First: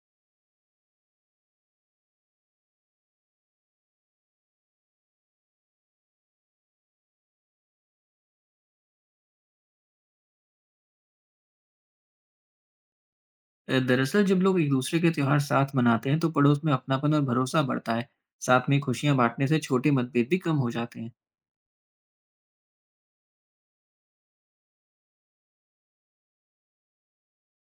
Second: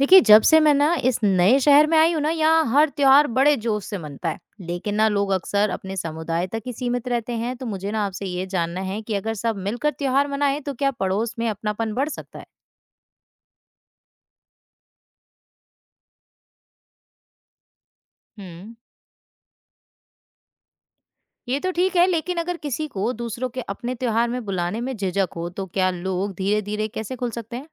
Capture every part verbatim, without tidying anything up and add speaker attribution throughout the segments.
Speaker 1: देखिए, जब से मैं ना इस नए शहर में आई हूँ ना, यहाँ हर त्योहार बड़े जोश से मनता है। लेकिन ना लोग अक्सर अपने समुदाय तक ही सीमित रहते हैं, तो मुझे ना आपसे ये जानना है कि अगर सब मिलकर त्योहार मनाएं, तो क्या पड़ोस में अपनापन बढ़ सकता है?
Speaker 2: अ, दरअसल जब लोग एक दूसरे के त्योहार साथ मनाते हैं तो पड़ोस में अपनापन और भरोसा बढ़ता है। साथ
Speaker 1: हम्म।
Speaker 2: में खुशियां बांटने से छोटे मतभेद भी कम हो जाते हैं।
Speaker 1: ये तो ठीक है, लेकिन अगर किसी को दूसरों के अपने त्योहार में बुलाने में झिझक हो, तो क्या लोग धीरे-धीरे कैसे खुल सकते हैं?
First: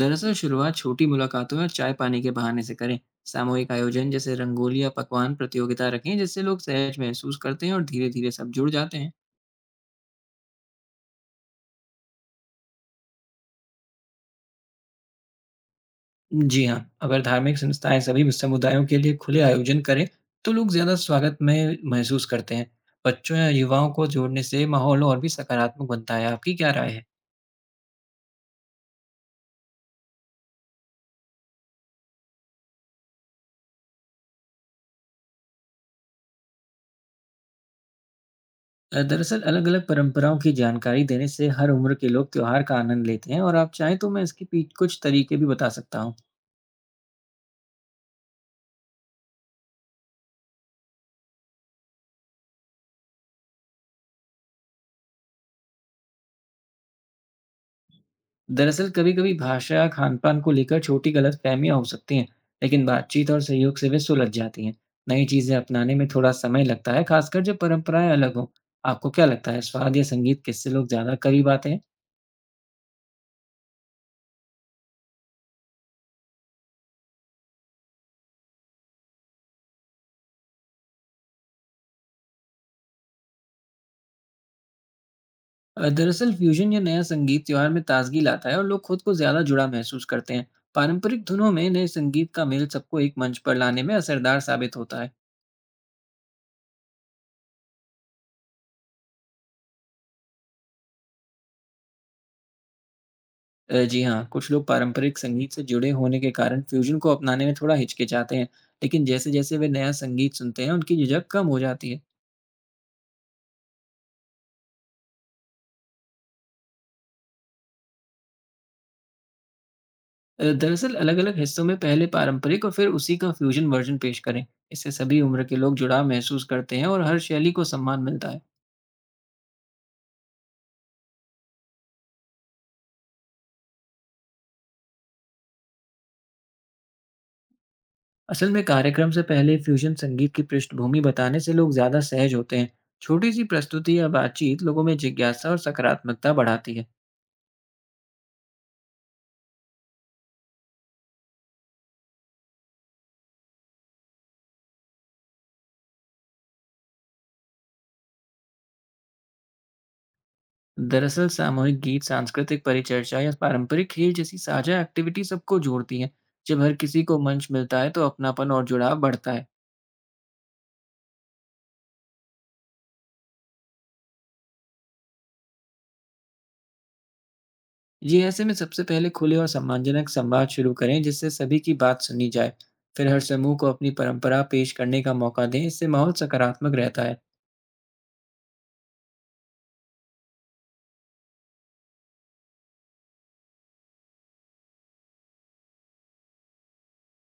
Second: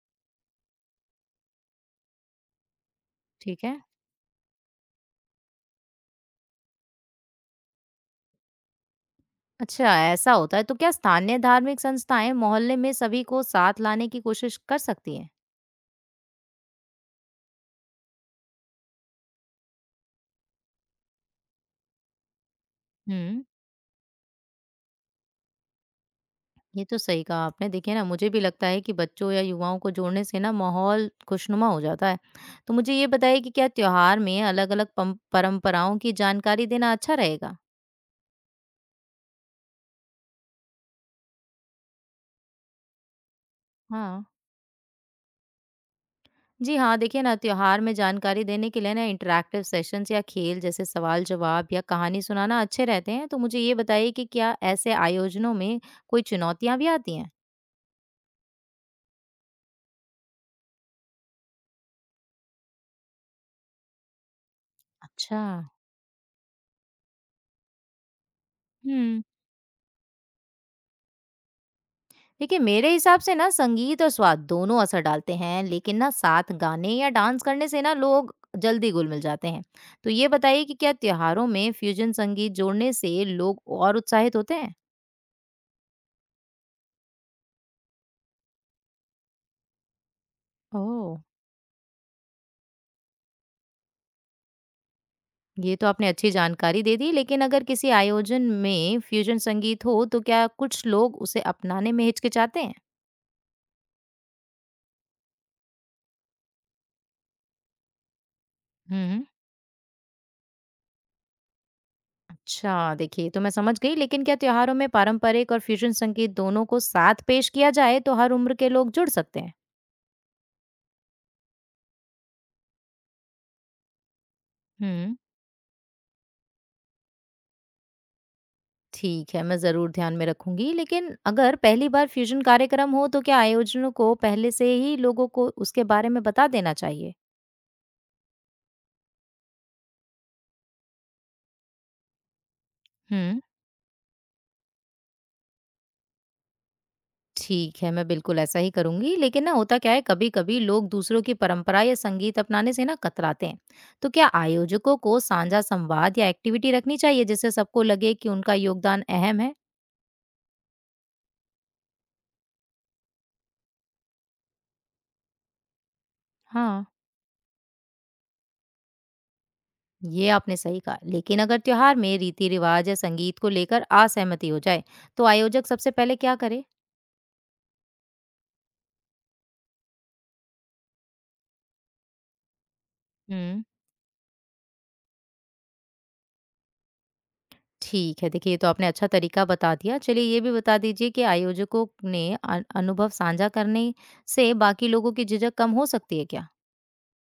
Speaker 2: दरअसल शुरुआत छोटी मुलाकातों और चाय पानी के बहाने से करें।
Speaker 1: ठीक
Speaker 2: सामूहिक
Speaker 1: है।
Speaker 2: आयोजन जैसे रंगोली या पकवान प्रतियोगिता रखें जिससे लोग सहज महसूस करते हैं और धीरे धीरे सब जुड़ जाते हैं।
Speaker 1: अच्छा, ऐसा होता है। तो क्या स्थानीय धार्मिक संस्थाएं मोहल्ले में सभी को साथ लाने की कोशिश कर सकती हैं?
Speaker 2: जी हाँ, अगर धार्मिक संस्थाएं सभी समुदायों के लिए खुले आयोजन करें तो लोग ज्यादा स्वागत में महसूस करते हैं। बच्चों
Speaker 1: हम्म।
Speaker 2: या युवाओं को जोड़ने से माहौल और भी सकारात्मक बनता है। आपकी क्या
Speaker 1: ये
Speaker 2: राय
Speaker 1: तो
Speaker 2: है?
Speaker 1: सही कहा आपने। देखिए ना, मुझे भी लगता है कि बच्चों या युवाओं को जोड़ने से ना माहौल खुशनुमा हो जाता है। तो मुझे ये बताइए कि क्या त्योहार में अलग-अलग पम परंपराओं की जानकारी देना अच्छा रहेगा?
Speaker 2: अ, दरअसल अलग-अलग परंपराओं की जानकारी देने से हर उम्र के लोग त्योहार का आनंद लेते हैं और आप चाहें तो मैं
Speaker 1: हाँ।
Speaker 2: इसके पीठ कुछ तरीके भी बता सकता हूँ।
Speaker 1: जी हाँ, देखिए ना, त्योहार में जानकारी देने के लिए ना इंटरैक्टिव सेशंस या खेल जैसे सवाल-जवाब या कहानी सुनाना अच्छे रहते हैं। तो मुझे ये बताइए कि क्या ऐसे आयोजनों में कोई चुनौतियाँ भी आती हैं?
Speaker 2: दरअसल कभी-कभी भाषा, खान-पान को लेकर छोटी गलतफहमियाँ हो सकती हैं, लेकिन बातचीत और सहयोग से वे सुलझ जाती हैं। नई
Speaker 1: अच्छा।
Speaker 2: चीज़ें अपनाने में थोड़ा समय लगता है, खासकर जब परंपराएं अलग हों। आपको
Speaker 1: हम्म।
Speaker 2: क्या लगता है, स्वाद या संगीत किससे लोग ज़्यादा करीब आते हैं?
Speaker 1: देखिए मेरे हिसाब से ना संगीत और स्वाद दोनों असर डालते हैं लेकिन ना साथ गाने या डांस करने से ना लोग जल्दी घुल मिल जाते हैं। तो ये बताइए कि क्या त्योहारों में फ्यूजन संगीत जोड़ने से लोग और उत्साहित होते हैं?
Speaker 2: अ, दरअसल फ्यूजन या नया संगीत त्योहार में ताजगी लाता है और लोग खुद को ज्यादा जुड़ा महसूस करते हैं।
Speaker 1: ओह।
Speaker 2: पारंपरिक धुनों में नए संगीत का मेल सबको एक मंच पर लाने में असरदार साबित होता है।
Speaker 1: ये तो आपने अच्छी जानकारी दे दी, लेकिन अगर किसी आयोजन में फ्यूजन संगीत हो तो क्या कुछ लोग उसे अपनाने में हिचकिचाते हैं?
Speaker 2: अ, जी हाँ, कुछ लोग पारंपरिक संगीत से जुड़े होने के कारण फ्यूजन को अपनाने में थोड़ा हिचकिचाते हैं। लेकिन
Speaker 1: हम्म।
Speaker 2: जैसे जैसे वे नया संगीत सुनते हैं उनकी झिझक कम हो जाती है।
Speaker 1: अच्छा देखिए, तो मैं समझ गई, लेकिन क्या त्योहारों में पारंपरिक और फ्यूजन संगीत दोनों को साथ पेश किया जाए तो हर उम्र के लोग जुड़ सकते हैं?
Speaker 2: अ, दरअसल अलग अलग हिस्सों में पहले पारंपरिक और फिर उसी का फ्यूजन वर्जन पेश करें। इससे
Speaker 1: हम्म।
Speaker 2: सभी उम्र के लोग जुड़ाव महसूस करते हैं और हर शैली को सम्मान मिलता है।
Speaker 1: ठीक है, मैं ज़रूर ध्यान में रखूँगी। लेकिन अगर पहली बार फ्यूज़न कार्यक्रम हो तो क्या आयोजनों को पहले से ही लोगों को उसके बारे में बता देना चाहिए?
Speaker 2: असल में कार्यक्रम से पहले फ्यूजन संगीत की पृष्ठभूमि बताने से लोग ज्यादा सहज होते हैं। छोटी
Speaker 1: हुँ।
Speaker 2: सी प्रस्तुति या बातचीत लोगों में जिज्ञासा और सकारात्मकता बढ़ाती है।
Speaker 1: ठीक है, मैं बिल्कुल ऐसा ही करूँगी। लेकिन ना होता क्या है, कभी-कभी लोग दूसरों की परंपरा या संगीत अपनाने से ना कतराते हैं। तो क्या आयोजकों को साझा संवाद या एक्टिविटी रखनी चाहिए जिससे सबको लगे कि उनका योगदान अहम है?
Speaker 2: दरअसल सामूहिक गीत सांस्कृतिक परिचर्चा या पारंपरिक खेल जैसी साझा एक्टिविटी सबको जोड़ती है। जब हर
Speaker 1: हाँ।
Speaker 2: किसी को मंच मिलता है तो अपनापन और जुड़ाव बढ़ता है।
Speaker 1: ये आपने सही कहा। लेकिन अगर त्योहार में रीति-रिवाज या संगीत को लेकर असहमति हो जाए तो आयोजक सबसे पहले क्या करे?
Speaker 2: ये ऐसे में सबसे पहले खुले और सम्मानजनक संवाद शुरू करें जिससे सभी की बात सुनी जाए। फिर हर समूह
Speaker 1: हुँ।
Speaker 2: को अपनी परंपरा पेश करने का मौका दें। इससे माहौल सकारात्मक रहता है।
Speaker 1: ठीक है। देखिए, ये तो आपने अच्छा तरीका बता दिया। चलिए ये भी बता दीजिए कि आयोजकों ने अ, अनुभव साझा करने से बाकी लोगों की झिझक कम हो सकती है क्या?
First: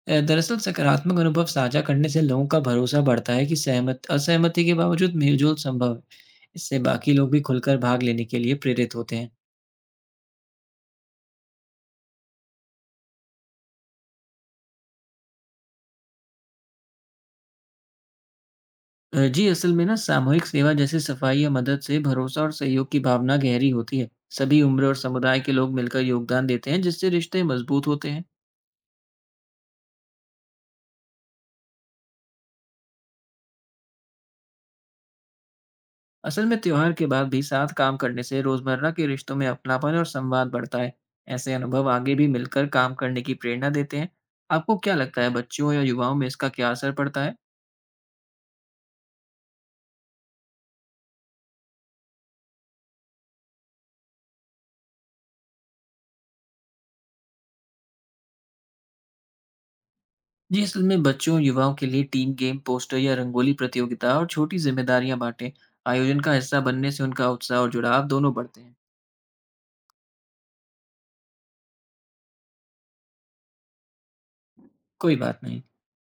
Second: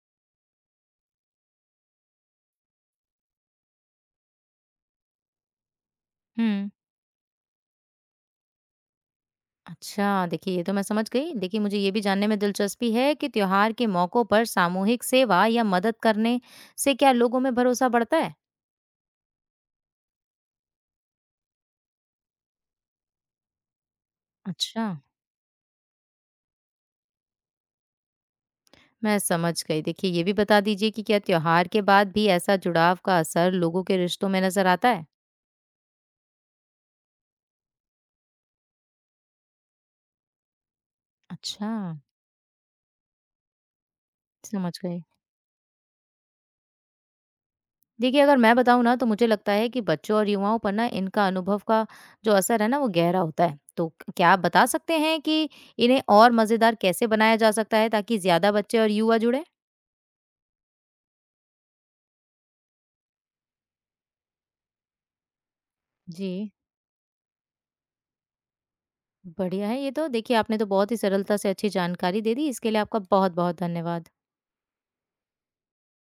Speaker 2: अ, दरअसल सकारात्मक अनुभव साझा करने से लोगों का भरोसा बढ़ता है कि सहमत असहमति के बावजूद मेलजोल संभव है।
Speaker 1: हुँ।
Speaker 2: इससे बाकी लोग भी खुलकर भाग लेने के लिए प्रेरित होते हैं।
Speaker 1: अच्छा, देखिए ये तो मैं समझ गई। देखिए, मुझे ये भी जानने में दिलचस्पी है कि त्योहार के मौकों पर सामूहिक सेवा या मदद करने से क्या लोगों में भरोसा बढ़ता है?
Speaker 2: अ, जी, असल में ना सामूहिक सेवा जैसे सफाई या मदद से भरोसा और सहयोग की भावना गहरी होती है। सभी
Speaker 1: अच्छा,
Speaker 2: उम्र और समुदाय के लोग मिलकर योगदान देते हैं जिससे रिश्ते मजबूत होते हैं।
Speaker 1: मैं समझ गई। देखिए, ये भी बता दीजिए कि क्या त्योहार के बाद भी ऐसा जुड़ाव का असर लोगों के रिश्तों में नज़र आता है?
Speaker 2: असल में त्योहार के बाद भी साथ काम करने से रोजमर्रा के रिश्तों में अपनापन और संवाद बढ़ता है। ऐसे
Speaker 1: अच्छा,
Speaker 2: अनुभव आगे भी मिलकर काम करने की प्रेरणा देते हैं।
Speaker 1: समझ
Speaker 2: आपको क्या
Speaker 1: गई।
Speaker 2: लगता है, बच्चों या युवाओं में इसका क्या असर पड़ता है?
Speaker 1: देखिए, अगर मैं बताऊँ ना तो मुझे लगता है कि बच्चों और युवाओं पर ना इनका अनुभव का जो असर है ना वो गहरा होता है। तो क क्या आप बता सकते हैं कि इन्हें और मज़ेदार कैसे बनाया जा सकता है ताकि ज़्यादा बच्चे और युवा जुड़ें?
Speaker 2: जी, असल में बच्चों और युवाओं के लिए टीम गेम, पोस्टर या रंगोली प्रतियोगिता और छोटी जिम्मेदारियां बांटें। आयोजन
Speaker 1: जी,
Speaker 2: का हिस्सा बनने से उनका उत्साह और जुड़ाव दोनों बढ़ते हैं।
Speaker 1: बढ़िया है ये तो। देखिए, आपने तो बहुत ही सरलता से अच्छी जानकारी दे दी। इसके लिए आपका बहुत-बहुत धन्यवाद।
Speaker 2: कोई बात नहीं।